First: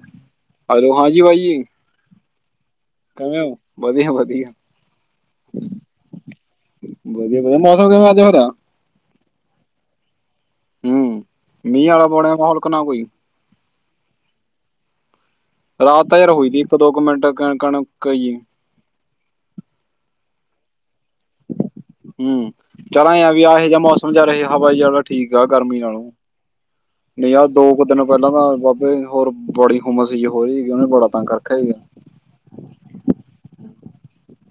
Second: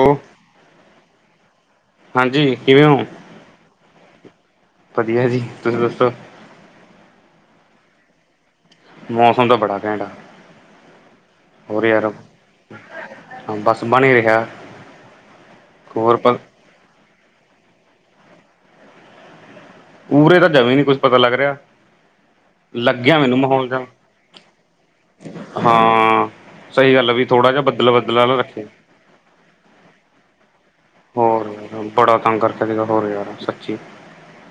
Hello hello ਹਾਂਜੀ ਭਾਂਜੀ ਹਾਂਜੀ ਕਿਵੇਂ ਹੋ? ਕਿਵੇਂ ਹੋ ਵਧੀਆ ਵਧੀਆ ਵਧੀਆ ਜੀ ਤੁਸੀਂ ਦੱਸੋ ਵਧੀਆ ਵਧੀਆ ਮੌਸਮ ਕਿਵੇਂ ਅੱਜ ਹੋ ਰਿਹਾ ਮੌਸਮ ਦਾ ਬੜਾ ਘੈਂਟਏ ਹਮ ਮੀਂਹ ਆਾ ਬੋਲਿਆਂ ਮੌਲ ਕਿ ਨਾ ਕੋਈ ਬਸ ਬਣ ਹੀ ਰਿਹਾ ਰਾਤ ਹੋਰ ਤਾਂ ਯਾਰ ਪਰ ਹੋਈ ਸੀ ਇੱਕ ਦੋ ਕੁ ਮਿੰਟ ਕਣ ਕਣ ਕਈ ਉਰੇ ਤਾਂ ਜਵੇ ਨੀ ਕੁੱਝ ਪਤਾ ਲੱਗ ਰਿਹਾ ਹਮ ਚਲ ਲੱਗਿਆ ਆ ਮੈਨੂੰ ਵੀ ਆ ਮਾਹੌਲ ਜਿਹਾ ਮੌਸਮ ਜਾ ਰਹੇ ਹਵਾ ਜਾ ਠੀਕ ਆ ਗਰਮੀ ਨਾਲੋਂ ਹਾਂ ਸਹੀ ਗੱਲ ਆ ਵੀ ਨਹੀਂ ਯਾਰ ਥੋੜਾ ਜਿਹਾ ਦੋ ਕੁ ਬੱਦਲਾ ਦਿਨ ਬੱਦਲਾ ਪਹਿਲਾਂ ਨਾ ਤਾਂ ਰੱਖੇ ਬਾਬੇ ਹੋਰ ਬੜੀ ਹੁਮਸ ਸੀ ਹੋ ਰਹੀ ਸੀਗੀ ਉਹਨੇ ਬੜਾ ਤੰਗ ਹੋਰ ਰੱਖਿਆ ਸੀਗਾ ਬੜਾ ਤੰਗ ਕਰਕੇ ਸੀਗਾ ਹੋਰ ਯਾਰ ਸੱਚੀ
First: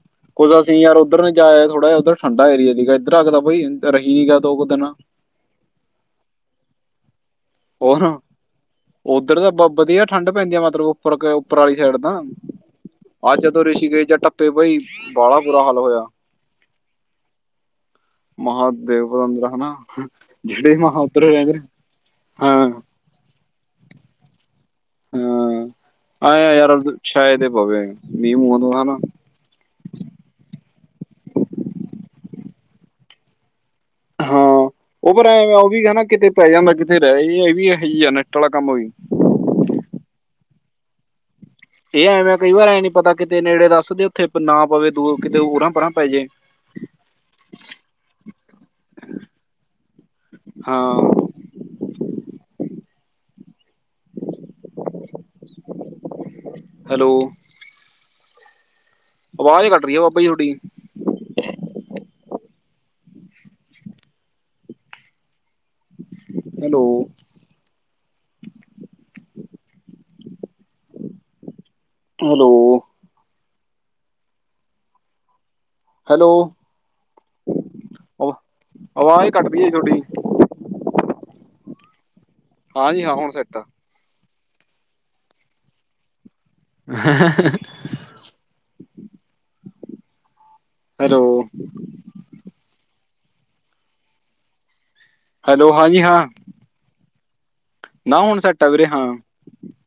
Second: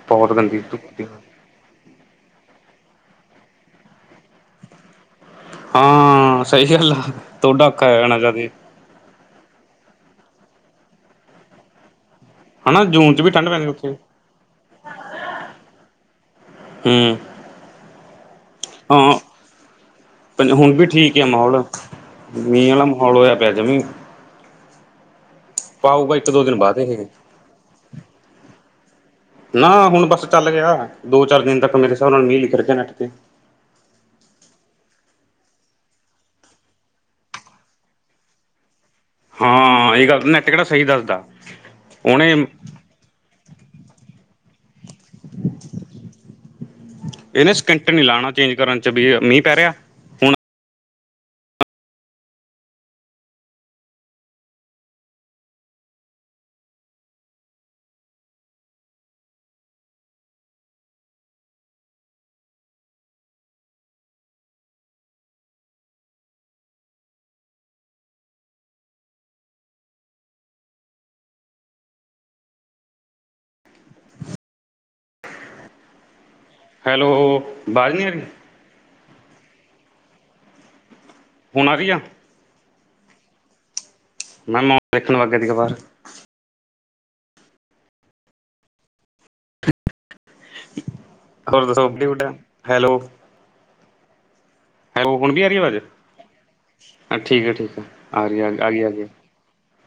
ਬਹੁਤ ਗੰਦੀ ਕੁਦਰਤੀ ਅਸੀਂ ਯਾਰ ਧੁੱਪ ਉੱਧਰ ਨੀ ਜਾਇਆ ਥੋੜਾ ਜਿਹਾ ਉੱਧਰ ਠੰਡਾ ਏਰੀਆ ਸੀਗਾ ਇੱਧਰ ਆਖਦਾ ਬ ਰਹੀ ਸੀਗਾ ਦੋ ਕੁ ਦਿਨ ਹਾਂ ਸਹੀ ਗੱਲ ਆ ਤੁਹਾਡਾ ਔਖਾ ਹੋ ਗਿਆ ਹੋਰ ਹੋਣਾ ਕਾਫੀ ਉੱਧਰ ਤਾਂ ਬ ਵਧੀਆ ਠੰਢ ਪੈਂਦੀ ਹੈ ਮਤਲਬ ਉੱਪਰ ਉੱਪਰ ਵਾਲੀ ਸਾਈਡ ਤਾਂ ਹਨਾ ਜੂਨ ਚ ਵੀ ਅੱਜ ਠੰਢ ਤੋਂ ਪੈਂਦੀ ਉੱਥੇ ਰਿਸ਼ੀਕੇਸ਼ ਚ ਟੱਪੇ ਬਈ ਬਾਹਾ ਬੁਰਾ ਹਾਲ ਹੋਇਆ ਹਮ ਮਹਾਂਦੇਵ ਬਦਰਰਾ ਹਨ ਨਾ ਹੁਣ ਜਿਹੜੇ ਵੀ ਮਹ ਠੀਕ ਆ ਉਤਤਰ ਜਾਂਦੇ ਮਾਹੌਲ [unintelligible] ਮੀਂਹ ਵਾਲਾ ਮਾਹੌਲ ਹੋਇਆ ਪਿਆ ਜਵੇ ਇੱਕ ਹਾਂ ਆ ਦੋ ਦਿਨ ਬਾਅਦ ਯਾਰ ਇਹ ਛਾਇ ਤੇ ਪਵੇ ਨੀਮ ਤੋਂ ਹਨਾ ਨਾ ਹੁਣ ਬਸ ਚੱਲ ਗਿਆ ਦੋ ਚਾਰ ਦਿਨ ਤੱਕ ਮੇਰੇ ਹਿਸਾਬ ਨਾਲ ਮੀਂਹ ਹੀ ਕਰਕੇ ਨੈਂਟ ਤੇਂ ਹਾਂ ਉਹ ਪਰ ਉਹ ਵੀ ਏਨਾ ਕਿਤੇ ਪੈ ਜਾਂਦਾ ਕਿਤੇ ਰੈਈ ਇਹ ਵੀ ਇਹ ਆ ਨੈਟ ਆਲਾ ਕੰਮ ਵੀ ਹਾਂ, ਇਹ ਗੱਲ ਨੈਟ ਕਿਹੜਾ ਸਈ ਦੱਸਦਾ। ਇਹ ਉਹਨੇ ਐਵੇਂ ਕਈ ਵਾਰ ਐਂ ਨੀ ਪਤਾ ਕਿਤੇ ਨੇੜੇ ਦੱਸਦੇ ਉੱਥੇ ਨਾ ਪਵੇ ਦੂਰ ਕਿਤੇ ਓਰਾਂ-ਪਰਾਂ ਪੈ ਜੇ ਇਹਨੇ ਸਕਿੰਟ ਨੀ ਲਾਉਣਾ ਚੇਂਜ ਕਰਨ ਚ ਵੀ ਅ ਮੀਂਹ ਪੈ ਰਿਆ। ਹਾਂ। ਹੈਲੋ। ਆਵਾਜ ਕਟ ਰਈ ਐ ਬਾਬਾ ਜੀ ਤੁਹਾਡੀ ਹੈਲੋ। ਹੈਲੋ। ਹੈਲੋ। ਹੈਲੋ, ਬਾਜ ਨੀ ਆ ਰੀ। ਆਵਾਜ਼ ਕਟਦੀ ਏ ਤੁਹਾਡੀ। ਹੋਣਾ ਆ ਰਹੀ ਹੈ ਹਾਂਜੀ ਹਾਂ ਹੋ ਸਕਤਾ ਹੈ ਮੈ ਉਹ ਪਿੱਠ ਲਿਖਣ ਵੱਗ ਦੀ ਕਬਾਰ [unintelligible] ਹੈਲੋ ਹੋਰ ਕਿਊਟ ਹੈਲੋ ਹੈ ਹੁਣ ਵੀ ਆ ਰੀ ਹੈਲੋ ਆਵਾਜ਼, ਹਾਂ ਜੀ ਹਾਂ ਅ ਠੀਕ ਐ, ਠੀਕ ਐ ਨਾ ਹੁਣ ਆਰੀ-ਆਰੀ, ਸੈੱਟ ਆ ਵੀਰੇ ਆਗੀ-ਆਗੀ ਹਾਂ ਏ।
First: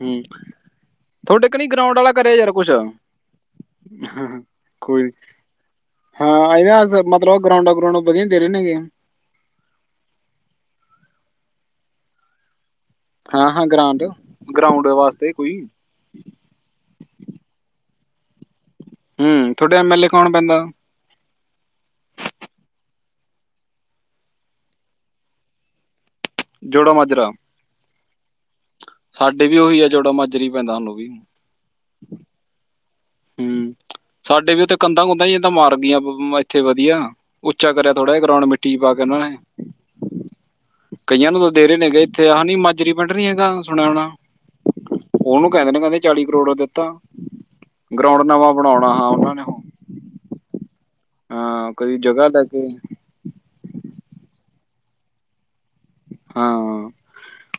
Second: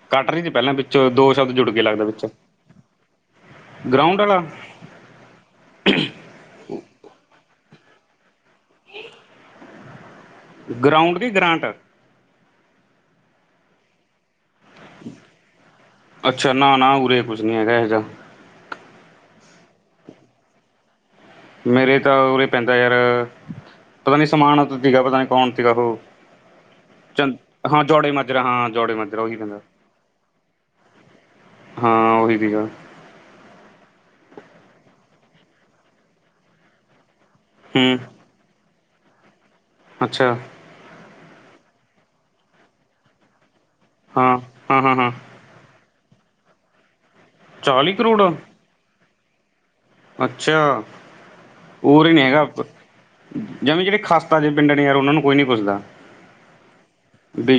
ਹੂੰ ਕੱਟ ਰਈ ਸੀ ਪਹਿਲਾਂ ਵਿੱਚੋਂ ਦੋ ਤੁਹਾਡੇ ਸ਼ਬਦ ਕਨੀ ਜੁੜ ਕੇ ਗਰਾਊਂਡ ਲੱਗਦੇ ਵਾਲਾ ਵਿੱਚੋਂ ਕਰਿਆ ਯਾਰ ਕੁਛ ਗਰਾਊਂਡ ਆਲਾ ਕੋਈ ਨੀ ਹਾਂ, ਇਹਦਾ ਮਤਲਬ ਗਰਾਉਂਡ-ਗਰਉਂਡ ਵਧੀਆ ਦੇਰੇ ਨਈ। ਗਰਾਊਂਡ ਦੀ ਗਰਾਂਟ ਹਾਂ-ਹਾਂ ਗਰਾਂਡ, ਗਰਾਉਂਡ ਵਾਸਤੇ ਕੋਈ ਅੱਛਾ, ਨਾ-ਨਾ ਉਰੇ ਕੁਛ ਨਈ ਹੈਗਾ ਇਹ ਜਾ। ਹੂੰ, ਤੁਹਾਡੇ ਐਮ ਐਲ ਏ ਕੌਣ ਪੈਂਦਾ। ਮੇਰੇ ਤਾਂ ਉਰੇ ਪੈਂਦਾ ਯਾਰ ਪਤਾ ਨੀ ਸਮਾਨ ਸੀਗਾ ਪਤਾ ਨੀ ਕੌਣ ਸੀਗਾ ਉਹ ਜੋੜੋ ਮਝਰਾ। ਚੰ ਹਾਂ, ਜੋੜੇ ਮਾਜਰਾ ਹਾਂ ਜੋੜੇ ਮਾਜਰਾ ਸਾਡੇ ਵੀ ਪੈਂਦਾ ਉਹੀ ਆ ਜੋੜਾ ਮਾਜਰੀ ਪੈਂਦਾ ਸਾਨੂੰ ਵੀ ਹਾਂ ਉਹੀ ਸੀਗਾ। ਹੂੰ, ਸਾਡੇ ਵੀ ਉਥੇ ਕੰਧਾਂ-ਕੁੰਧਾ ਹੀਦਾਂ ਮਾਰ ਦੀਆਂ ਮ ਇੱਥੇ ਵਧੀਆਂ। ਉੱਚਾ ਕਰਿਆ ਹੂੰ ਥੋੜਾ ਜ ਗਰਾਉਂਡ ਮਿੱਟੀ ਚ ਪਾ ਕੇ ਉਹਨਾਂ ਨੇ। ਅੱਛਾ। ਕਈਆਂ ਨੂੰ ਤਾਂ ਦੇ ਰੇ ਨੇਗੇ ਇੱਥੇ ਐਹ ਨੀ ਮਾਜਰੀ ਵੱਡ ਨੀ ਹੈਗਾ। ਸੁਣਉਣਾ ਹਾਂ ਹਾਂ ਹਾਂ ਹਾਂ ਉਹਨੂੰ ਕਹਿੰਦੇ ਨੇ ਚਾਲੀ ਕਰੋੜ ਦਿੱਤਾ। ਚਾਲੀ ਗਰਾਉਂਡ ਕਰੋੜ ਨਵਾਂ ਬਣਾਉਣਾ ਹਾਂ ਉਹਨਾਂ ਨੇ ਹੁਣ। ਅੱਛਾ ਕਦੀ ਓਰ ਈ ਨੀ ਜਗ੍ਹਾ ਲੈ ਹੈਗਾ ਅਪ ਕੇ ਜਵੇ ਜਿਹੜੇ ਖਾਸਤਾ ਦੇ ਪਿੰਡ ਨੇ ਯਾਰ ਉਹਨਾਂ ਨੂੰ ਕੋਈ ਨੀ ਭੁੱਲਦਾ। ਹਾਂ,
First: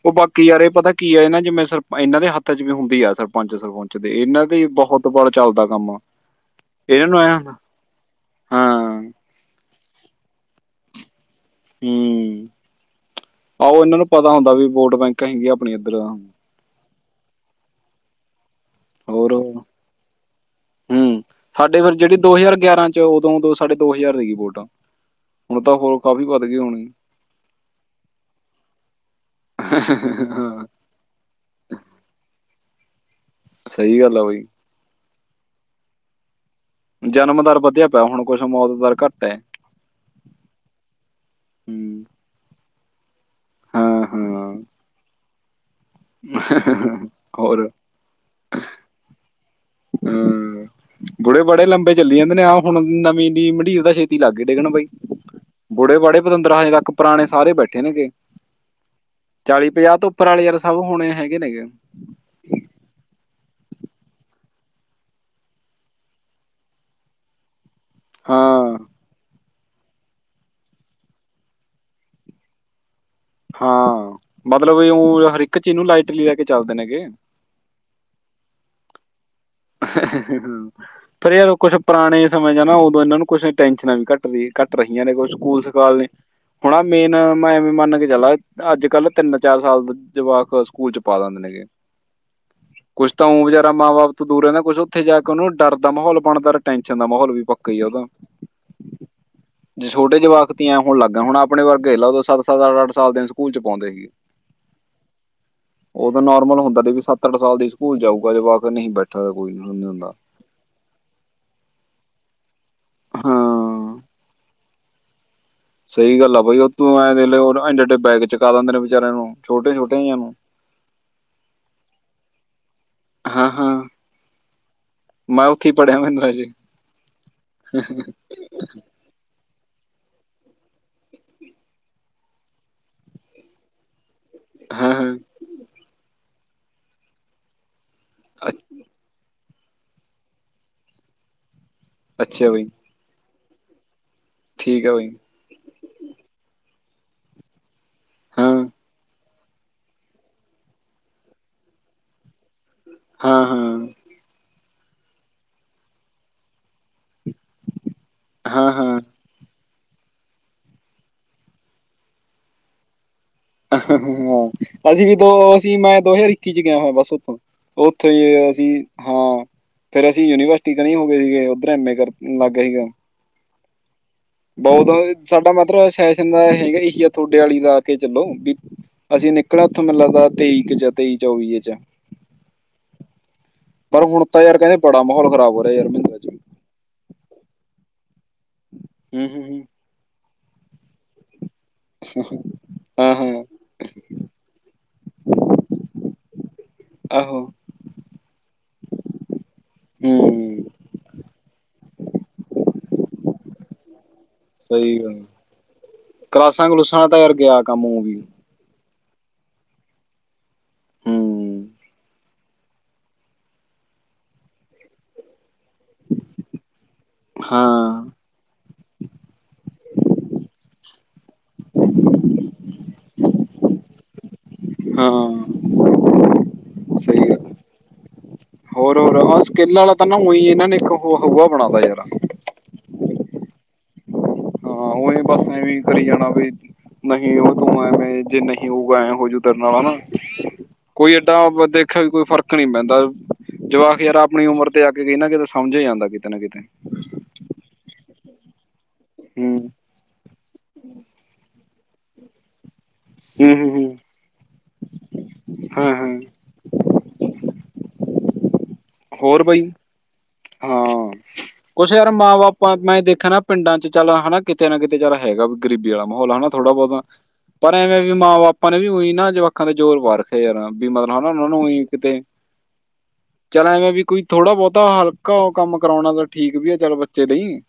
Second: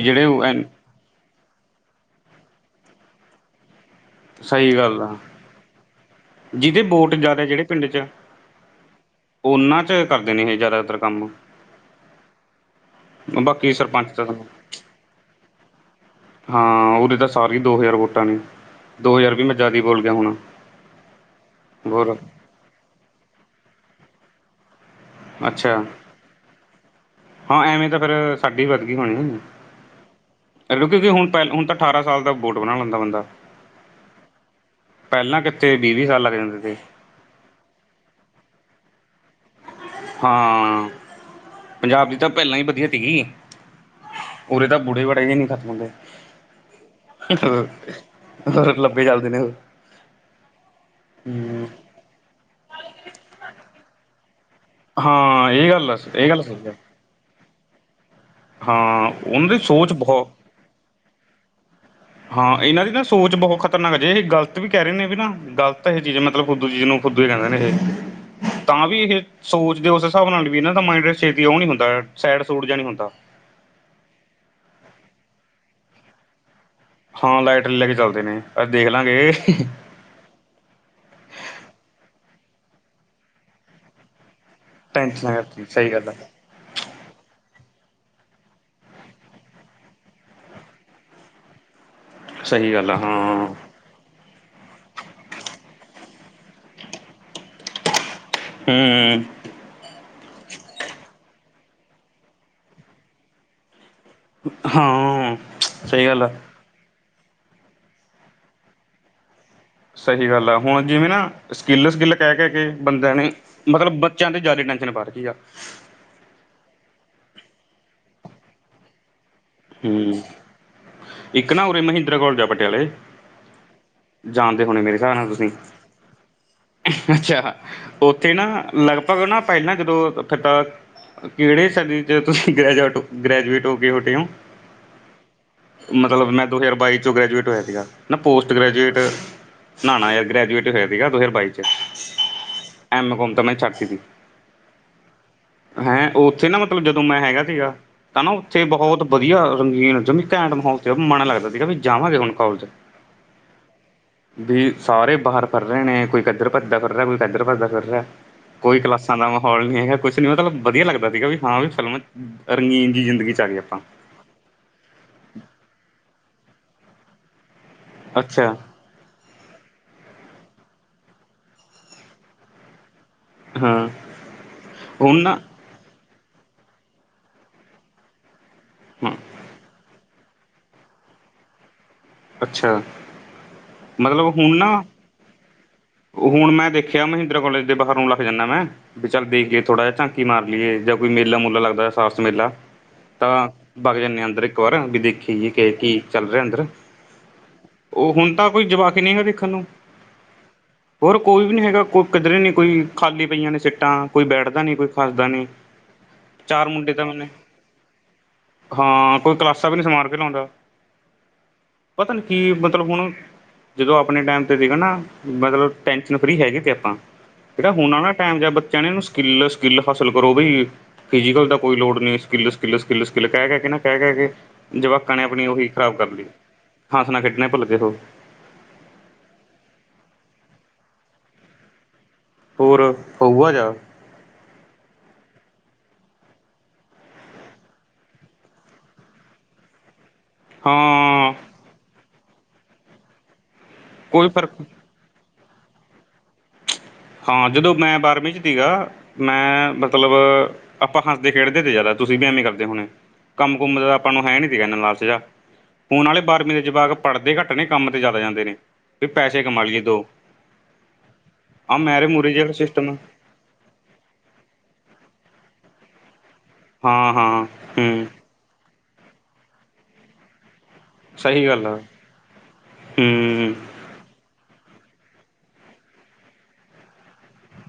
ਉਹ ਬਾਕੀ ਐਨ ਯਾਰ ਪਤਾ ਕੀ ਐ, ਇਹਨਾਂ ਜਿਵੇਂ ਸਰ ਇਹਨਾਂ ਦੇ ਹੱਥ ਚ ਵੀ ਹੁੰਦੀ ਐ ਸਰਪੰਚ-ਸਰਪੁੰਚ। ਇਹਨਾਂ ਦੇ ਸਹੀ ਗੱਲ ਬਹੁਤ ਆ ਵਾਰ ਚੱਲਦਾ ਕੰਮ। ਜਿਹਦੇ ਇਹਨਾਂ ਵੋਟ ਨੂੰ ਐ ਜ਼ਿਆਦਾ ਹੁੰਦਾ ਜਿਹੜੇ ਪਿੰਡ ਚ ਹਾਂ ਉਹਨਾਂ ਚ ਕਰਦੇ ਨੇ ਇਹ ਜ਼ਿਆਦਾਤਰ ਕੰਮ। ਹੂੰ, ਬਾਕੀ ਆਹੋ ਇਹਨਾਂ ਨੂੰ ਸਰਪੰਚ ਤਾਂ ਪਤਾ ਹੁੰਦਾ ਵੀ ਵੋਟ ਬੈਂਕ ਹੈਗੀਆਂ ਆਪਣੀ ਇੱਧਰ। ਹਾਂ, ਉਹਦੇ ਤਾਂ ਸਾਰੀ ਹੀ ਦੋ ਹਜ਼ਾਰ ਵੋਟਾਂ ਨੇ। ਦੋ ਹੋਰ, ਹਜ਼ਾਰ ਵੀ ਮੈਂ ਜ਼ਿਆਦਾ ਹੀ ਬੋਲ ਗਿਆ ਹੋਣਾ ਹੂੰ, ਸਾਡੇ ਫਿਰ ਹੋਰ ਜਿਹੜੀ ਦੋ ਹਜ਼ਾਰ ਗਿਆਰਾਂ ਉਦੋਂ ਦੋ-ਸਾਢੇ ਦੋ ਹਜ਼ਾਰ ਸੀਗੀ ਵੋਟਾਂ, ਹੁਣ ਤਾਂ ਅੱਛਾ ਹੋਰ ਕਾਫੀ ਵੱਧ ਗਏ ਹੋਣੀ। ਹਾਂ ਐਵੇਂ ਤਾਂ ਫਿਰ ਸਾਡੀ ਵੱਧ ਗਈ ਹੋਣੀ ਹਾਂ, ਕਿਉਂਕਿ ਹੁਣ ਪਹਿਲ ਹੁਣ ਤਾਂ ਠਾਰਾ ਸਾਲ ਦਾ ਬੋਟ ਬਣਾ ਲੈਂਦਾਂ ਬੰਦਾ। ਸਈ ਗੱਲ ਆ ਬਾਈ। ਪਹਿਲਾਂ ਕਿੱਤੇ ਵੀਹ-ਵੀਹ ਸਾਲ ਲੱਗ ਜਾਂਦੇ ਸੀ। ਜਨਮ ਦਰ ਵਧੀਆ ਪਿਆ ਹੁਣ ਕੁੱਛ ਮੌਤ ਦਰ ਘੱਟ- ਹਾਂ ਹੂੰ ਪੰਜਾਬ ਦੀ ਤਾਂ ਪਹਿਲਾਂ ਹੀ ਵਧੀਆ ਸੀਗੀ। ਹਾਂ ਉਦੇ ਹਾਂ ਤਾਂ ਬੁੜੇ-ਬੜੇ ਹੀ ਨਹੀ ਖਤਮ ਹੁੰਦੇ। ਹੋਰ ਲੱਭੇ ਚੱਲਦੇ ਨੇ ਹੂ ਬੁੜੇ-ਬੜੇ ਹਮ ਲੰਬੇ ਚੱਲ ਜਾਂਦੇ ਨੇ ਹੁਣ ਨਵੀਂ ਨੀ ਮਡੀਰ ਦਾ ਛੇਤੀ ਲਾਗੇ ਡਿੱਗਣ ਬਾਈ। ਹਾਂ। ਇਹ ਗੱਲ ਬੁੜੇ ਬੜੇ ਇਹ ਗੱਲ ਪਤੰਦਰ ਸਹੀ ਹਜੇ ਆ ਤੱਕ ਪੁਰਾਣੇ ਸਾਰੇ ਬੈਠੇ ਨੇਗੇ ਹਾਂ ਉਹਨਾਂ ਦੀ ਚਾਲੀ ਸੋਚ ਪੰਜਾਹ ਤੋਂ ਉੱਪਰ ਬਹੁਤ ਵਾਲੇ ਯਾਰ ਸਭ ਹੋੁਣੇ ਹੈਗੇ ਨੇਗੇ ਹਾਂ ਇਹਨਾਂ ਦੀ ਨਾ ਸੋਚ ਬਹੁਤ ਖਤਰਨਾਕ ਜੇ ਇਹ ਗਲਤ ਵੀ ਕਹਿ ਰਹੇ ਨੇ ਵੀ ਨਾ ਗ਼ਲਤ ਇਹ ਚੀਜ਼ ਮਤਲਬ ਖੁਦੂ ਚੀਜ਼ ਨੂੰ ਖੁਦੂ ਕਹਿੰਦੇ ਨੇ ਇਹ ਹਾਂ ਤਾਂ ਵੀ ਇਹ ਸੋਚ ਦੇ ਉਸ ਹਿਸਾਬ ਨਾਲ ਵੀ ਇਹਨਾਂ ਦਾ ਮਾਈਂਡ ਛੇਤੀ ਉਹ ਨੀ ਹੁੰਦਾ, ਸੈਡ-ਸੂਡ ਜਾ ਨੀ ਹੁੰਦਾ। ਹਾਂ, ਮਤਲਬ ਉਹ ਹਰ ਇੱਕ ਚੀਜ਼ ਨੂੰ ਲਾਈਟਲੀ ਲੈ ਕੇ ਚੱਲਦੇ ਨੇਗੇ। ਹਾਂ ਲਾਈਟ ਲੈ ਕੇ ਚੱਲਦੇ ਨੇ, ਅੱਜ ਦੇਖ ਲਾਂਗੇ। ਫਿਰ ਯਾਰ ਕੁਛ ਪੁਰਾਣੇ ਸਮੇਂ ਜਾ ਨਾ, ਉਦੋਂ ਇਹਨਾਂ ਨੂੰ ਕੁਛ ਟੈਨਸ਼ਨਾਂ ਵੀ ਘੱਟ ਵੀ ਘੱਟ ਰਹੀਆਂ, ਨੇ ਕੁਛ ਟੈਨਸ਼ਨ ਕਰਤੀ ਸਹੀ ਸਕੂਲ-ਸਕਾਲ ਗੱਲ ਆ। ਹੁਣਾ ਮੇਨ ਮੈਂ ਐਵੇਂ ਮੰਨ ਕੇ ਚਲਾ, ਅੱਜਕੱਲ ਤਿੰਨ ਚਾਰ-ਸਾਲ ਦਾ ਜਵਾਕ ਸਕੂਲ ਚ ਪਾ ਦਿੰਦੇ। ਸਹੀ ਗੱਲ ਆ ਕੁੱਛ ਤਾਂ ਊ ਹਾਂ ਵਿਚਾਰਾ ਮਾਂ-ਬਾਪ ਦੂਰ ਦਾ ਕੁਛ ਉੱਥੇ ਜਾ ਕੇ ਉਹਨੂੰ ਡਰ ਦਾ ਮਾਹੌਲ ਬਣਦਾ, ਟੈਨਸ਼ਨ ਦਾ ਮਾਹੌਲ ਵੀ ਪੱਕਾ ਉਹਦਾ ਹੂੰ, ਜੇ ਛੋਟੇ ਜਵਾਕ ਤੀਆਂ ਹੁਣ ਲੱਗਾ, ਹੁਣ ਆਪਣੇ ਵਰਗੇ ਦੇਖ ਲੇ ਸੱਤ-ਸੱਤ, ਅੱਠ-ਅੱਠ ਸਾਲ ਦਿਨ ਸਕੂਲ ਚ ਪਾਦੇ ਸੀ। ਹਾਂ ਸਹੀ ਉਹ ਤਾਂ ਗੱਲ ਆ। ਨੋਰਮਲ ਹੁੰਦਾ ਸੀ, ਵੀ ਸੱਤ-ਅੱਠ ਸਾਲ ਦੀ ਸਕੂਲ ਜਾਊਗਾ ਜਵਾਕ ਨਹੀਂ ਬਸ ਤਾ ਕੋਈ ਨੀ ਸਹੀ ਗੱਲ ਆ ਹੁਣ ਜਿਵੇਂ, ਨਾ ਸਕਿੱਲ-ਸਕਿੱਲ ਕਹਿ-ਕਹਿ ਕੇ ਬੰਦਿਆਂ ਨੇ ਹਾਂ ਮਤਲਬ ਬੱਚਿਆਂ ਤੇ ਜ਼ਿਆਦਾ ਟੈਂਸ਼ਨ ਪਾ ਰੱਖੀ ਆ ਸਹੀ ਗੱਲ ਆ ਬਾਈ, ਉਥੋਂ ਐ ਦੇਖਲੇ ਐਡੇ ਬੈਗ ਚੁਕਾ ਦਿੰਦੇ, ਨੇ ਵਿਚਾਰਿਆਂ ਨੂੰ ਛੋਟੇ-ਛੋਟੇ ਜਿਆਂ ਹੂੰ ਨੂੰ ਇੱਕ ਨਾ ਉਰੇ ਮਹਿੰਦਰਾ ਕੋਲਜ ਪਟਿਆਲੇ ਹਾਂ-ਹਾਂ। ਜਾਣਦੇ, ਹੋਣੇ ਮੇਰੇ ਹਿਸਾਬ ਨਾਲ ਤੁਸੀਂ ਮਹਿੰਦਰਾ ਜੀ ਅੱਛਾ, ਉੱਥੇ ਨਾ ਲਗਭਗ ਨਾ ਪਹਿਲਾਂ ਜਦੋਂ ਤਾ ਕਿਹੜੇ ਸਾਡੇ 'ਚ ਤੁਸੀਂ ਗ੍ਰੈਜੂਟ ਗ੍ਰੈਜੂਏਟ ਹੋ ਕੇ ਹੋਟੇ ਹੋ। ਹਾਂ-ਹਾਂ। ਮਤਲਬ ਮੈਂ ਦੋ ਹਜ਼ਾਰ ਬਾਈ ਚੋਂ ਗ੍ਰੈਜੂਏਟ ਹੋਇਆ, ਸੀਗਾ ਨਾ ਪੋਸਟ ਗ੍ਰੈਜੂਏਟ। ਨਾ-ਨਾ ਯਾਰ ਗ੍ਰੈਜੂਏਟ ਹੋਇਆ ਸੀਗਾ, ਦੋ ਹਜ਼ਾਰ ਬਾਈ ਚ ਅੱਛਾ, ਬਾਈ। ਐਮ ਕੋਮ ਤਾਂ ਮੈਂ ਛੱਡਦੀ ਸੀ। ਠੀਕ ਹੈ ਬਾਈ। ਹੈਂ ਉੱਥੇ ਨਾ ਮਤਲਬ ਜਦੋਂ ਮੈਂ ਹੈਗਾ ਸੀਗਾ, ਤਾਂ ਨਾ ਹਾਂ ਉੱਥੇ ਬਹੁਤ ਵਧੀਆ ਰੰਗੀਨ ਜੋ ਘੈਂਟ ਮਾਹੌਲ ਤੇ ਉਹ ਮਨ ਲੱਗਦਾ ਸੀਗਾ, ਵੀ ਜਾਵਾਂਗੇ ਹੁਣ ਕੋਲਜ। ਹਾਂ-ਹਾਂ। ਵੀ ਸਾਰੇ ਬਾਹਰ ਫਿਰ ਰਹੇ ਨੇ ਕੋਈ ਕੱਦਰ ਭੱਤਦਾ ਫਿਰ ਰਿਹਾ, ਕੋਈ ਕਿਦਰ ਭੱਜਦਾ ਫਿਰ ਰਿਹਾ। ਹਾਂ ਕੋਈ ਹਾਂ ਕਲਾਸਾਂ ਦਾ ਮਾਹੌਲ ਇਹ ਕੁਛ ਨਹੀਂ ਮਤਲਬ ਵਧੀਆ ਲੱਗਦਾ ਸੀਗਾ, ਵੀ ਹਾਂ ਵੀ ਫਿਲਮ ਰੰਗੀਨ ਜੀ ਜ਼ਿੰਦਗੀ 'ਚ ਆ ਗਈ। ਹਾਂ ਅਸੀਂ ਵੀ ਦੋ ਅਸੀਂ ਮੈਂ ਦੋ ਹਜ਼ਾਰ ਇੱਕੀ ਚ ਗਿਆ ਹੋਇਆ, ਬਸ ਉਥੋਂ ਉਹ ਉੱਥੇ ਜੇ ਅੱਛਾ ਅਸੀਂ ਹਾਂ ਫੇਰ ਅਸੀਂ ਯੂਨੀਵਰਸਿਟੀ ਕਿ ਨਹੀਂ ਹੋ ਗਏ ਸੀਗੇ, ਉੱਧਰ ਐਮ ਏ ਕਰਨ ਲੱਗ ਗਿਆ ਸੀਗਾ। ਹਾਂ। ਬਹੁਤ ਹੁਣ ਨਾ ਸਾਡਾ ਮਤਲਬ ਸੈਸ਼ਨ ਦਾ ਹੈਗਾ, ਇਹੀ ਆ ਤੁਹਾਡੇ ਆਲੀ ਲਾ ਕੇ ਚਲੋ ਵੀ ਹਾਂ ਅਸੀਂ ਨਿਕਲ ਉੱਥੋਂ ਮੈਨੂੰ ਲੱਗਦਾ, ਤੇਈਕ ਚ ਤੇਈ ਚੌਵੀ ਚ ਅੱਛਾ ਪਰ ਹੁਣ ਮਤਲਬ ਤਾਂ ਯਾਰ ਨਾ ਕਹਂਦੇ ਬੜਾ ਮੋਲ ਖ਼ਰਾਬ ਹੋ ਰੇਆ, ਯਾਰ ਮੈਂ ਹੁਣ ਮੈਂ ਵੇਖਿਆ, ਮਹਿੰਦਰਾ ਕੋਲੇਜ ਦੇ ਬਾਹਰ ਨੂੰ ਲੱਗ ਜਾਂਦਾ, ਮੈਂ ਵੀ ਚੱਲ ਹੂੰ ਹੂੰ ਦੇਖ ਕੇ ਹੂੰ ਥੋੜ੍ਹਾ ਜਿਹਾ [unintelligible] ੀ ਮਾਰ ਲਿਏ ਜਾਂ ਕੋਈ ਮੇਲਾ-ਮੂਲਾ ਲੱਗਦਾ ਸਵਾਸਥ ਮੇਲਾ। ਹਾਂ ਹਾਂ ਤਾਂ ਬਾਗ ਜਾਂਨੇ ਅੰਦਰ ਇੱਕ ਵਾਰ ਵੀ ਦੇਖੀ ਐ ਕਿ-ਕੀ ਚੱਲ ਰਿਆ ਅੰਦਰ। ਆਹੋ। ਓ ਹੁਨ ਤਾਂ ਕੋਈ ਜਵਾਕ ਨਹੀਂ ਹੈ ਦੇਖਨ ਨੂੰ ਹੂੰ ਹੋਰ ਕੋਈ ਵੀ ਨੀ ਹੈਗਾ, [unintelligible] ਕੋਈ ਕਿੱਧਰੇ ਨਈ ਕੋਈ ਖਾਲੀ ਪਈਆਂ ਨੇ ਸਿੱਟਾਂ ਕੋਈ ਬੈਠਦਾ ਨੀ ਕੋਈ ਸਹੀ ਗੱਲ ਖੱਸਦਾ ਨੀ ਕਲਾਸਾਂ ਚਾਰ ਮੁੰਡੇ ਤਾਂ ਕਲੂਸਾਂ ਮੈਨੇ ਯਾਰ ਗਿਆ ਕੰਮ ਉਹ ਵੀ ਹਾਂ ਕੋਈ ਕਲਾਸਾ ਵੀ ਨਹੀਂ ਸਮਾਨ ਕੇ ਲਾਦਾ ਹੂੰ ਪਤਾ ਨੀ ਕੀ ਮਤਲਬ ਹੁਨ, ਜਦੋਂ ਅਪਨੇ ਟੈਮ 'ਤੇ ਸੀਗਾ ਨਾ ਮਤਲਬ ਟੈਨਸ਼ਨ ਫਰੀ ਹੈਗੇ ਸੀ, ਆਪਾਂ ਜਿੜਾ ਹੁਨ ਅ ਹਾਂ ਨਾ ਟਾਈਮ ਜਾਂ ਬੱਚਿਆਂ ਨੇ ਇਹਨੂੰ ਸਕਿੱਲ-ਸਕਿੱਲ ਹਾਸਲ ਕਰੋ, ਬ ਫਿਜੀਕਲ ਦਾ ਕੋਈ ਲੋੜ ਨਹੀਂ ਸਕਿੱਲ-ਸਕਿੱਲ-ਸਕਿੱਲ -ਸਕਿੱਲ, ਕਹਿ ਕੇਹਿ ਕੇ ਨਾ ਕਹਿ ਕਹਿ ਜਵਾਕਾਂ ਨੇ ਹਾਂ ਆਪਣੀ ਉਹੀ ਖ਼ਰਾਬ ਕਰ ਲਈ ਹਾਂਸਣਾ- ਖੇਡਣੇ ਭੁੱਲ ਗਏ ਉਹ। ਹੋ ਸਕਿੱਲ ਵਾਲਾ ਤਾਂ ਨਾ ਉਹੀ ਇਹਨਾਂ ਨੇ ਇੱਕ ਹੂਆ ਬਣਾਉਦਾ ਯਾਰ ਹੋਰ ਹੋਊਆ ਜਾ। ਹਾਂ ਉਹੀ ਬੱਸ ਏਵੀ ਕਰੀ ਜਾਣਾ ਵੀ ਨਹੀਂ, ਉਹ ਤੂੰ ਐਵੇਂ ਜੇ ਨਹੀਂ ਹੋਊਗਾ ਐ ਹੋ ਜੂ ਤੇਰੇ ਨਾਲ ਹੈਨਾ। ਹਾਂ। ਕੋਈ ਏਡਾ ਦੇਖਿਆ ਵੀ ਕੋਈ ਫਰਕ ਨੀ ਪੈਂਦਾ ਜਵਾਕ ਯਾਰ ਕੋਈ ਆਪਣੀ ਫ਼ਰਕ ਉਮਰ ਤੇ ਆ ਵੇ ਇੰਨਾ ਕੁ ਸਮਝ ਈ ਜਾਂਦਾ ਕਿਤੇ ਨਾ ਕਿਤੇ। ਹਾਂ, ਜਦੋਂ ਮੈਂ ਬਾਰਵੀਂ 'ਚ ਸੀਗਾ ਹੂੰ ਮੈਂ ਮਤਲਬ ਅਪਾਂ ਹੱਸਦੇ-ਖੇਡਦੇ ਤੇ ਜ਼ਾਦਾ ਤੁਸੀਂ ਵੀ ਐਵੇਂ ਕਰਦੇ ਹੋਨੇ ਹੂੰ ਹੂੰ ਕੰਮ-ਕੁਮ ਦਾ ਹੂੰ ਅਪਾਂ ਨੂੰ ਹੈ ਨੀ ਸੀ ਐਨਾ ਲਾਲਚ ਜਾ ਹਾਂ ਹੁਨ ਹਾਂ ਆਲੇ ਬਾਰਵੀਂ ਦੇ ਜਵਾਕ ਪੜ੍ਹਦੇ ਘੱਟ ਨੇ ਕੰਮ ਤੇ ਜ਼ਾਦਾ ਜਾਂਦੇ ਨੇ। ਵੀ ਪੈਸੇ ਹੋਰ ਬਾਈ ਕਮਾ ਲਈਏ ਦੋ ਹਾਂ, ਆਹ ਕੁਛ ਮੈਰੇ ਯਾਰ ਮੂਰੇ ਜਿਹੜਾ ਮਾਂ-ਬਾਪ ਸਿਸਟਮ ਆ ਮੈਂ ਦੇਖਾ ਨਾ ਪਿੰਡਾਂ ਚ ਚੱਲ ਹੈਨਾ ਕਿਤੇ ਨਾ ਕਿਤੇ ਚੱਲ ਹੈਗਾ ਗਰੀਬੀ ਅਲਾ ਮਾਹੌਲ ਹੈਨਾ। ਥੋੜਾ-ਬੋਤਾ ਹਾਂ ਹਾਂ ਪਰ ਐਵੇਂ ਹੂੰ ਵੀ ਮਾਂ-ਬਾਪਾਂ ਨੇ ਵੀ ਉਈ ਨਾ ਜਵਾੱਕਾ ਤੇ ਜ਼ੋਰ ਪਾ ਰਖਿਆ। ਬੀਮਾ ਨਾਲ ਵੀ ਮਤਲਬ ਹੈਨਾ ਸਹੀ ਉਹਨਾਂ ਨੂੰ ਗੱਲ ਆ ਵੀ ਕਿਤੇ ਹੂੰ। ਚੱਲ ਐਵੇਂ ਵੀ ਕੋਈ ਥੋੜਾ-ਬੋਤਾ ਹਲਕਾ ਉ ਕੰਮ ਕਰਾਉਨਾ ਤਾਂ ਠੀਕ ਵੀ ਆ ਚੱਲ ਬੱਚੇ ਲਈ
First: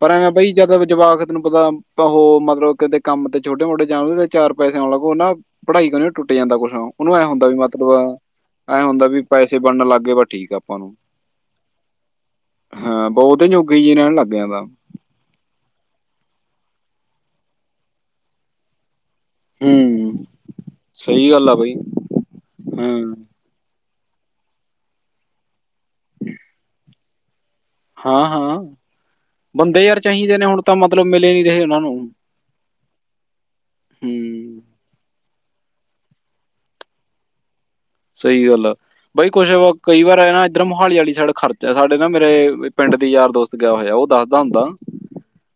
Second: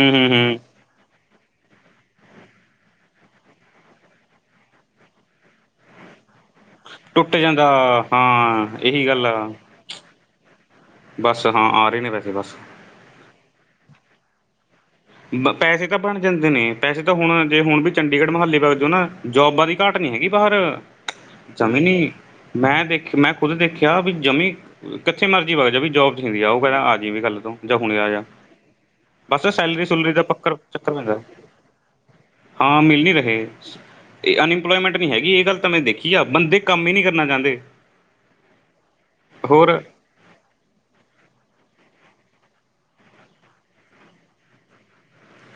ਪਰ ਹੂੰ ਐਵੇਂ ਬਈ ਹੂੰ ਜਦ ਜਵਾਕ ਤੈਨੂੰ ਪਤਾ ਉਹ ਮਤਲਬ ਕਿਤੇ ਕੰਮ ਤੇ ਛੋਟੇ-ਮੋਟੇ ਜਾਨ ਚਾਰ ਪੈਸੇ ਆਉਣ ਲੱਗੋ ਨਾ। ਪੜ੍ਹਾਈ ਕਰਨ ਟੁੱਟ ਜਾਂਦਾ ਕੁਛ ਉਹਨੂੰ ਐਂ ਟੁੱਟ ਹੁੰਦਾ ਵੀ ਜਾਂਦਾ ਮਤਲਬ ਹਾਂ ਐਂ ਇਹੀ ਹੁੰਦਾ ਵੀ ਗੱਲ ਆ ਪੈਸੇ ਬਣਨ ਲੱਗ ਵ ਠੀਕ ਆਪਾਂ ਨੂੰ ਬਸ ਹਾਂ ਆ ਰਹੇ ਨੇ ਪੈਸੇ ਬਸ ਹਾਂ ਬਹੁਤੇ ਜੋਗੇ ਜੀ ਰਹਿਨ ਲੱਗ ਆਦਾ ਪੈਸੇ ਤਾਂ ਬਨ ਜਾਂਦੇ ਨੇ, ਪੈਸੇ ਤਾਂ ਹੁਨ ਜੇ ਹੁਨ ਵੀ ਚੰਡੀਗੜ੍ਹ ਮੁਹਾਲੀ ਵਗ ਜੋ ਨਾ ਜੋਬਾਂ ਦੀ ਘਾਟ ਨੀ ਹੂੰ ਹੈਗੀ ਬਾਹਰ ਸਹੀ ਗੱਲ ਆ ਬਈ ਜਮੀ ਨੀ ਮੈਂ ਹਾਂ ਦੇਖ ਮੈਂ ਉਹਦੇ ਦੇਖਿਆ ਵੀ ਜਮੀਂ ਕਿੱਥੇ ਮਰਜ਼ੀ ਵਗ ਜਾ ਵੀ ਜੋਬ ਚਾਹੀਦੀ ਆ ਉਹ ਕਹਿੰਦਾ ਆ ਜਾਈ ਵੀ ਕੱਲ੍ਹ ਤੋਂ। ਜਾਂ ਹੁਣੇ ਆ ਜਾ ਹਾਂ-ਹਾਂ, ਬਸ ਬੰਦੇ ਸੈਲਰੀ ਯਾਰ ਸੁਲਰੀ ਦਾ ਚਾਹੀਦੇ ਨੇ ਪੱਕਰ ਹੁਣ ਤਾਂ ਚੱਕਰ ਮਤਲਬ ਪੈਂਦਾ ਮਿਲੇ ਨੀ ਰਹੇ ਉਹਨਾਂ ਨੂੰ। ਹਾਂ, ਮਿਲ ਨੀ ਰਹੇ। ਇਹ ਹੂੰ ਅਨਇੰਪਲੋਇਮੈਂਟ ਨਹੀਂ ਹੈਗੀ, ਇਹ ਗੱਲ ਤਾਂ ਮੈਂ ਦੇਖੀ ਆ ਬੰਦੇ ਕੰਮ ਈ ਨਹੀਂ ਕਰਨਾ ਚਾਂਦੇ। ਸਈ ਗੱਲ ਆ ਬਾਈ ਕੁਜ ਕਈ ਵਾਰ ਐਨਾ ਇਧਰ ਮੋਹਾਲੀ ਅਲੀ ਸਾਈਡ ਖਰਚਾ ਸਾਡੇ ਨਾ ਮੇਰੇ ਪਿੰਡ ਦੇ ਯਾਰ ਦੋਸਤ ਗਿਆ ਹੋਇਆ ਉਹ ਦੱਸਦਾ ਹੁੰਦਾ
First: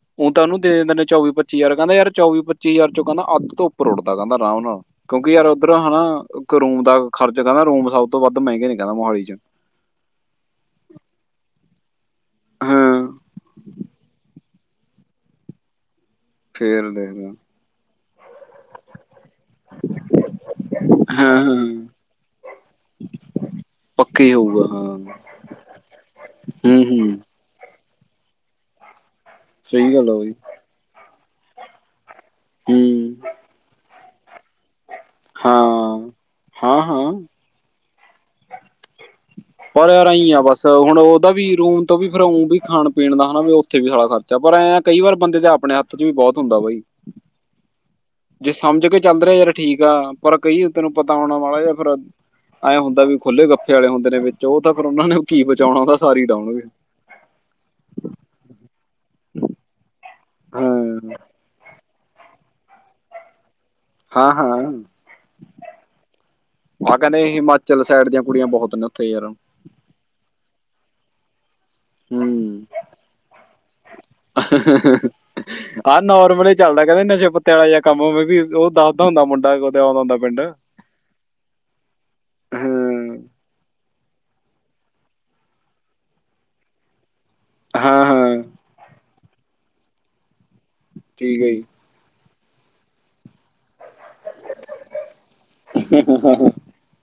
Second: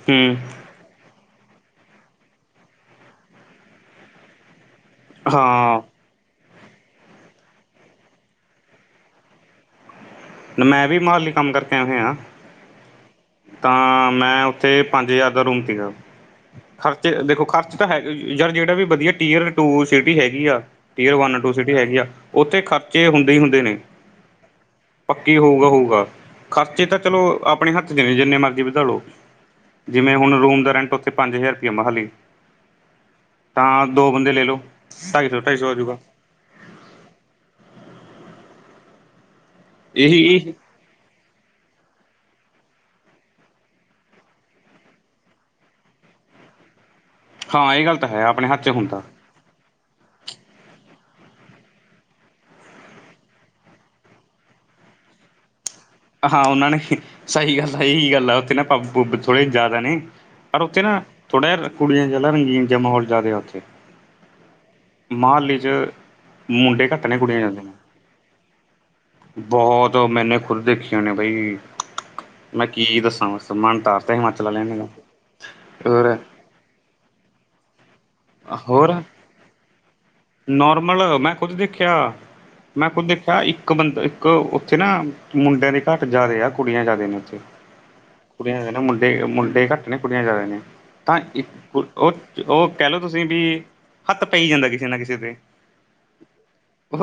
ਹੂੰ ਉਹਤਾਂ ਉਨੂੰ ਦਿਨਿੰਨ ਚੌਵੀ-ਪੱਚੀਜ਼ਾਰ ਕਹਿੰਦਾ ਯਾਰ ਚੌਵੀ- ਪਚੀਜ਼ਾਰ ਕਹਿੰਦਾ ਅੱਧ ਤੋਂ ਉੱਪਰ ਉੱਠਦਾ ਕਹਿੰਦਾ ਰਾਮ ਨਾਲ। ਕਿਉਂਕਿ ਯਾਰ ਉੱਧਰ ਹਾਂ ਹੈਨਾ ਇੱਕ ਰੂਮ ਦਾ ਖਰਚ ਕਹਿੰਦਾ ਰੂਮ ਸਭ ਤੋਂ ਵੱਧ ਮਹਿੰਗੇ ਨੀ ਕਹਿੰਦਾ ਮੋਹਾਲੀ ਚ। ਮੈਂ ਵੀ ਮੁਹਾਲੀ ਕੰਮ ਕਰਕੇ ਆਹਿਆ। ਹੂੰ। ਤਾਂ ਮੈ ਅਤੇ ਪੰਜ ਹਜ਼ਾਰ ਦਾ ਰੂਮ ਸੀਗਾ, ਫੇਰ ਖਰਚੇ ਦੇਖਦਾ ਦੇਖੋ ਖਰਚ ਤਾਂ ਹੈ ਯਾਰ ਜਿਹੜਾ ਵੀ ਵਧੀਆ ਟੀਅਰ ਟੂ ਸਿਟੀ ਹੈਗੀ ਆ ਅਰ ਹਾਂ ਵਨ ਟੂ ਸਿਟੀ ਹਾਂ ਹੈਗੀ ਆ ਉੱਥੇ ਖਰਚੇ ਹੁੰਦੇ ਹੀ ਹੁੰਦੇ ਨੇ। ਇਹ ਹੋਊਗਾ ਹਾਂ। ਕੀ ਹੋਊਗਾ- ਹੋਊਗਾ ਹੂੰ ਖਰਚੇ ਤਾਂ ਹੂੰ ਚਲੋ ਆਪਣੇ ਹੱਥ ਚ ਨੇ ਜਿੰਨੇ ਮਰਜ਼ੀ ਵਧਾਲੋ। ਸਹੀ ਗੱਲ ਆ ਜਿਵੇਂ ਬਾਈ ਹੁਣ ਰੂਮ ਦਾ ਰੈਂਟ ਉੱਥੇ ਪੰਜ ਹਜ਼ਾਰ ਰੁਪਇਆ ਮੋਹਾਲੀ ਹੂੰ ਤਾਂ ਦੋ ਬੰਦੇ ਲੈ ਲਓ ਢਾਈ ਸੌ ਢਾਈ ਸੌ ਹੋਜੂਗਾ। ਹਾਂ-ਹਾਂ। ਪਰ ਰਾਹੀ ਆ ਇਹੀ ਬਸ ਹੁਣ ਉਹਦਾ ਵੀ ਰੂਮ ਤੋਂ ਵੀ ਫਿਰ ਔ ਵੀ ਖਾਣ-ਪੀਣ ਦਾ ਹੈਨਾ, ਵੀ ਉੱਥੇ ਵੀ ਸਾਡਾ ਖਰਚਾ ਪਰ ਐਂ ਕਈ ਵਾਰ ਬੰਦੇ ਦੇ ਆਪਣੇ ਹੱਥ ਖਰਚ ਵੀ ਬਹੁਤ ਹੁੰਦਾ ਬਾਈ। ਹਾਂ, ਇਹ ਗੱਲ ਤਾਂ ਹੈ। ਆਪਣੇ ਜੇ ਹੱਥ 'ਚ ਸਮਝ ਕੇ ਹੁੰਦਾ ਚੱਲ ਰਿਹਾ, ਯਾਰ ਠੀਕ ਆ ਪਰ ਕਹੀਏ ਤੈਨੂੰ ਪਤਾ ਹੋਣਾ ਵਾਲਾ ਜਾ ਫਿਰ ਐਂ ਹੁੰਦਾ ਵੀ ਖੁੱਲੇ ਗੱਫੇ ਅਲੇ ਹੁੰਦੇ ਨੇ ਵਿੱਚ ਉਹ ਤਾਂ ਓਨਾ ਨੇ ਕੀ ਬਚਾਉਣਾ ਹੁੰਦਾ। ਹਾਂ ਉਹਨਾਂ ਨੇ ਸਹੀ ਗੱਲ ਸਹੀ ਗੱਲ ਆ ਉੱਥੇ ਨਾ ਪੈਗ-ਪੁਗ ਥੋੜੇ ਜ਼ਿਆਦਾ ਨੇ। ਪਰ ਹਾਂ ਉੱਥੇ ਨਾ ਥੋੜ੍ਹਾ ਜਿਹਾ ਕੁੜੀਆਂ ਜਾ ਰੰਗੀਨ ਜਿਹਾ ਮਾਹੌਲ ਜ਼ਿਆਦਾ ਨੇ ਉੱਥੇ ਹਾਂ-ਹਾਂ ਮੋਹਾਲੀ 'ਚ ਮੁੰਡੇ ਆ ਘੱਟ ਨੇ ਕਹਿੰਦੇ ਕੁੜੀਆਂ ਹਿਮਾਚਲ ਸਾਈਡ ਦੀਆਂ ਕੁੜੀਆਂ ਬਹੁਤ ਗਲਤ ਐ ਯਾਰ ਬੋਹਤ ਮੈਨੇ ਖੁਦ ਦੇਖੀਆਂ ਨੇ ਬਾਈ ਮੈਂ ਹੂੰ ਕੀ ਦੱਸਾਂ ਮਨ ਤਾਰਤਾ ਹਿਮਾਚਲ ਵਾਲਿਆਂ ਨ ਆ ਹੋਰ ਨਾਰਮਲੀ ਚੱਲਦਾ ਕਹਿੰਦੇ ਨਸ਼ੇ ਪੱਤਿਆ ਵਾਲਾ ਜਾਂ ਕੰਮਵੇ ਵੀ ਉਹ ਹੋਰ ਦੱਸਦਾ ਹੁੰਦਾ ਮੁੰਡਾ ਕਦੇ ਆਦਾ ਹੁੰਦਾ ਪਿੰਡ ਨੋਰਮਲ ਮੈਂ ਖੁਦ ਦੇਖਿਆ। ਮੈਂ ਖੁਦ ਹਾਂ ਦੇਖਿਆ ਇੱਕ ਬੰਦਾ ਇੱਕ ਉੱਥੇ ਨਾ ਮੁੰਡਿਆਂ ਦੇ ਘੱਟ ਜ਼ਿਆਦਾ ਆ ਕੁੜੀਆਂ ਜ਼ਿਆਦੇ ਨੇ ਉੱਥੇ ਹਾਂ- ਹਾਂ ਕੁੜੀਆਂ ਜ਼ਦੇ ਨੇ ਮੁੰਡੇ-ਮੁੰਡੇ ਘੱਟ ਨੇ ਕੁੜੀਆਂ ਜ਼ਿਆਦਾ ਨੇ ਤਾਂ ਠੀਕ ਹੈ ਜੀ ਇੱਕ ਉਹ ਉਹ ਕਹਿ ਲਓ ਤੁਸੀਂ ਵੀ ਹੱਥ ਪੈ ਜਾਂਦਾ ਕਿਸੇ ਨਾ ਕਿਸੇ ਤੇ [inaudible]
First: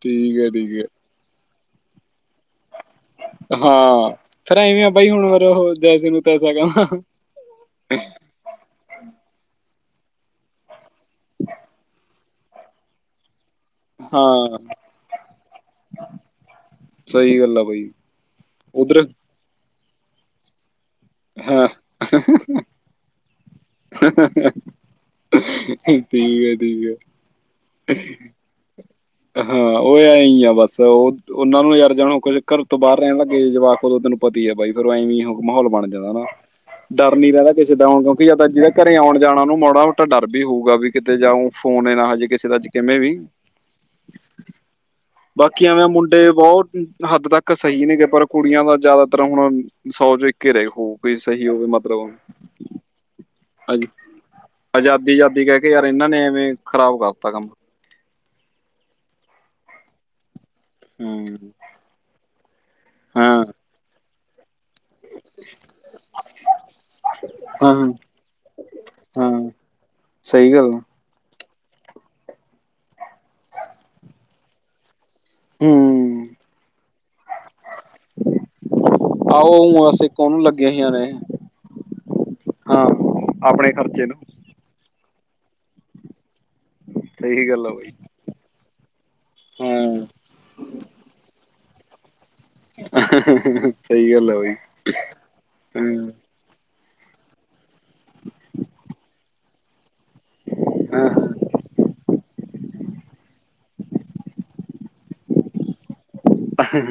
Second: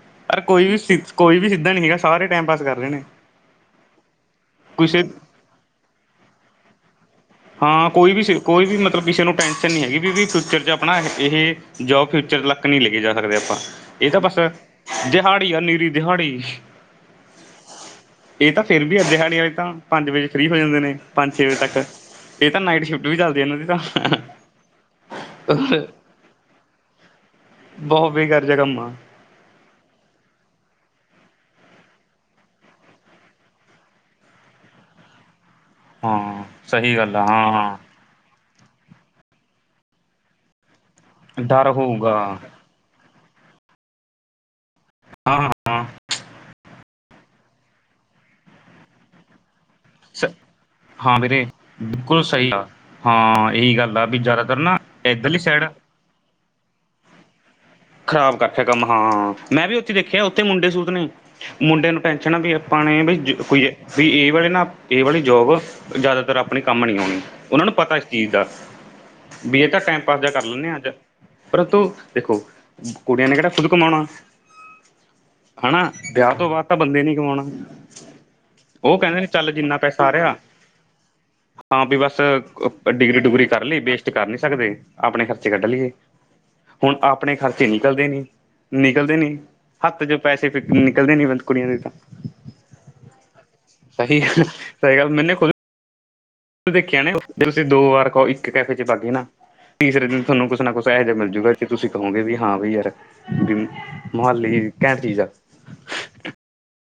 ਠੀਕ ਅਰੇ ਉਹ ਹੈ ਕੋਈ ਠੀਕ ਵੀ ਹੈ ਸ ਕੋਈ ਵੀ ਸਿੱਧਾ ਨੀ ਹੈਗਾ ਸਾਰੇ ਟਾਈਮ ਪਾਸ ਕਰ ਰਹੇ ਨੇ। ਹਾਂ ਫਿਰ ਐਵੇਂ ਆ ਕਿਸੇ ਬਾਈ ਹੁਣ ਉਹ ਜੈਸੇ ਨੂੰ ਤੈਸਾ ਕ [inaudible] ਹਾਂ ਕੋਈ ਵੀ ਕੋਈ ਵੀ ਮਤਲਬ ਕਿਸੇ ਨੂੰ ਟੈਂਸ਼ਨ ਨਹੀਂ ਹੈਗੀ ਵੀ -ਵੀ ਫਿਊਚਰ 'ਚ ਆਪਣਾ ਇਹ ਜੋਬ ਫਿਊਚਰ ਲ ਤੱਕ ਨਹੀਂ ਲੈ ਕੇ ਜਾ ਸਕਦੇ ਆਪਾਂ ਇਹ ਤਾਂ ਬਸ ਹਾਂ ਦਿਹਾੜੀ ਆ ਨੀਰੀ ਦਿਹਾੜੀ ਸਹੀ ਗੱਲ ਆ ਬਾਈ ਇਹ ਤਾਂ ਫੇਰ ਵੀ ਉਧਰ ਅੱਜੇ ਦਿਹਾੜੀ ਹੋਈ ਤਾਂ ਪੰਜ ਵਜੇ ਫ੍ਰਰੀ ਹੋ ਜਾਂਦੇ ਨੇ ਪੰਜ ਛੇ ਹਾਂ ਵਜੇ ਠੀਕ ਤੱਕ ਇਹ ਤਾਂ ਨਾਈਟ ਸ਼ਿਫਟ ਵੀ ਚੱਲਦੀ ਹੈ ਇਹਨਾਂ ਦੀ ਤਾਂ [inaudible] [inaudible] ਠੀਕ ਏ-ਠੀਕ ਏ। ਬਹੁਤ ਬੇਕਾਰ ਜਿਹਾ ਕੰਮ ਆ। ਹਾਂ ਉਹ ਐ ਹੀ ਆ ਬਸ ਉਹ ਉਹਨਾਂ ਨੂੰ ਯਾਰ ਜਾਣ ਹੋ ਘਰ ਤੋਂ ਬਾਹਰ ਰਹਿ ਲੱਗੇ ਜਵਾਕ ਦੋ ਤੈਨੂੰ ਪਤੀ ਹੈ ਬਾਈ ਫਿਰ ਐਵੇਂ ਮਾਹੌਲ ਬਣ ਹਾਂ [unintelligible] ਸਹੀ ਡਰ ਗੱਲ ਆ ਨੀ ਰਹਿੰਦਾ ਕਿਸੇ ਹਾਂ ਦਾ ਉਦੋਂ ਜਿਹਦਾ ਘਰੇ ਆਣ-ਜਾਣ ਉਹਨੂੰ ਮਾੜਾ ਮੋਟਾ ਡਰ ਵੀ ਹੋਊਗਾ ਵੀ ਕਿਤੇ ਜਾਊ ਡਰ ਫੋਨ ਇਹ ਨਾ ਹੋਊਗਾ ਹਜੇ ਕਿਸੇ ਦਾ ਕਿਵੇਂ ਵੀ ਹਾਂ ਬਕ ਹਾਂ। ਕਿਵੇਂ ਮੁੰਡੇ ਬਹੁਤ ਹੱਦ ਤੱਕ ਸਹੀ ਨੇਗੇ ਪਰ ਕੁੜੀਆਂ ਦਾ ਜ਼ਿਆਦਾਤਰ ਹੁਣ ਸੌ 'ਚ ਇੱਕ ਰਹੇ ਹੋ ਕੋਈ ਹਾਂ ਵੀਰੇ ਸਹੀ ਹੋਵੇ ਬਿਲਕੁਲ ਮਤਲਬ--' ਸਹੀ ਆ। ਹਾਂ ਇਹੀ ਅੱਜ ਗੱਲ ਆ ਵੀ ਜ਼ਿਆਦਾਤਰ ਨਾ ਆਜ਼ਾਦੀ ਇੱਧਰਲੀ ਆਜ਼ਾਦੀ ਕਹਿ ਸਾਈਡ ਕੇ ਯਾਰ ਇਹਨਾਂ ਨੇ ਐਵੇਂ ਖ਼ਰਾਬ ਕਰਤਾ ਕੰਮ ਖ਼ਰਾਬ ਕਰਕਿਆ ਕੰਮ ਹਾਂ ਮੈਂ ਵੀ ਉੱਥੇ ਦੇਖਿਆ ਉੱਥੇ ਮੁੰਡੇ ਸੂਤ ਨੇ ਹੂੰ ਮੁੰਡੇ ਨੂੰ ਪੈਨਸ਼ਨ ਵੀ ਆਪਾਂ ਨੇ ਬ ਹਾਂ ਕੋਈ ਵੀ ਸੀ ਇਹ ਵਾਲੇ ਨਾ ਇਹ ਵਾਲੀ ਜੋਬ ਜ਼ਿਆਦਾਤਰ ਆਪਣੇ ਕੰਮ ਨਹੀਂ ਆਣੀ ਉਹਨਾਂ ਹਾਂ ਨੂੰ ਪਤਾ ਇਸ ਚੀਜ਼ ਦਾ ਹਾਂ ਬੀਏ ਤਾਂ ਟਾਈਮ ਪਾਸ ਜਾ ਕਰ ਸਹੀ ਲੈਂਦੇ ਗੱਲ ਹਾਂ ਅੱਜ ਪਰੰਤੂ ਦੇਖੋ ਕੁੜੀਆਂ ਨੇ ਕਿਹੜਾ ਖੁਦ ਕਮਾਣਾ ਹਨਾ ਹੂੰ ਵਿਆਹ ਤੋਂ ਬਾਅਦ ਤਾਂ ਬੰਦੇ ਨੀ ਕਮਾਣਾ ਉਹ ਕਹਿੰਦੇ ਨੇ ਚੱਲ ਜਿੰਨਾ ਆਹੋ ਅਸੀਂ ਪੈਸਾ ਰਿਹਾ। ਉਹਨੂੰ ਲੱਗੀਆਂ ਹੋਈਆਂ ਨੇ ਹਾਂ ਬਈ ਬਸ ਹਾਂ ਡਿਗਰੀ ਡੁਗਰੀ ਕਰ ਆਪਣੇ ਲਈ ਖਰਚੇ ਬੀਸਟ ਨੂੰ ਕਰ ਲਈ ਸਕਦੇ ਆਪਣੇ ਖਰਚੇ ਕੱਢ ਲਈਏ ਹੁਨ ਆਪਣੇ ਸਹੀ ਗੱਲ ਖਰਚੇ ਆ ਬਾਈ ਨਿਕਲਦੇ ਨੀ- ਨਿਕਲਦੇ ਨੀ ਹੱਥ ਹਾਂ 'ਚ ਪੈਸੇ ਫੇਰ ਨਿਕਲਦੇ ਨਈ ਕੁੜੀਆਂ ਦੇ ਤਾ [inaudible] ਸਈ ਗੱਲ ਐ ਬਈ ਗੱਲ ਮੈਨੇ ਖੁਦ ਹੂੰ। ਦੇਖਿਆ ਨੇ ਤੁਸੀ ਦੋ ਵਾਰ ਕੋ ਇੱਕ ਕੈਫੇ 'ਚ ਬਾਗੇ ਨਾ ਤੀਸਰੇ ਦਿਨ ਥੋਨੂੰ ਕੁਛ ਨਾ ਕੁਛ ਏਹੋ ਹਾਂ ਜੇਆ ਮਿਲਜੂਗਾ ਜੇ ਤੁਸੀ ਕਹੋਗੇ ਵੀ ਹਾਂ ਬਈ ਐ। [inaudible] ਮੋਹਾਲੀ ਕੈਹ ਚੀਜ਼ ਐ। [inaudible]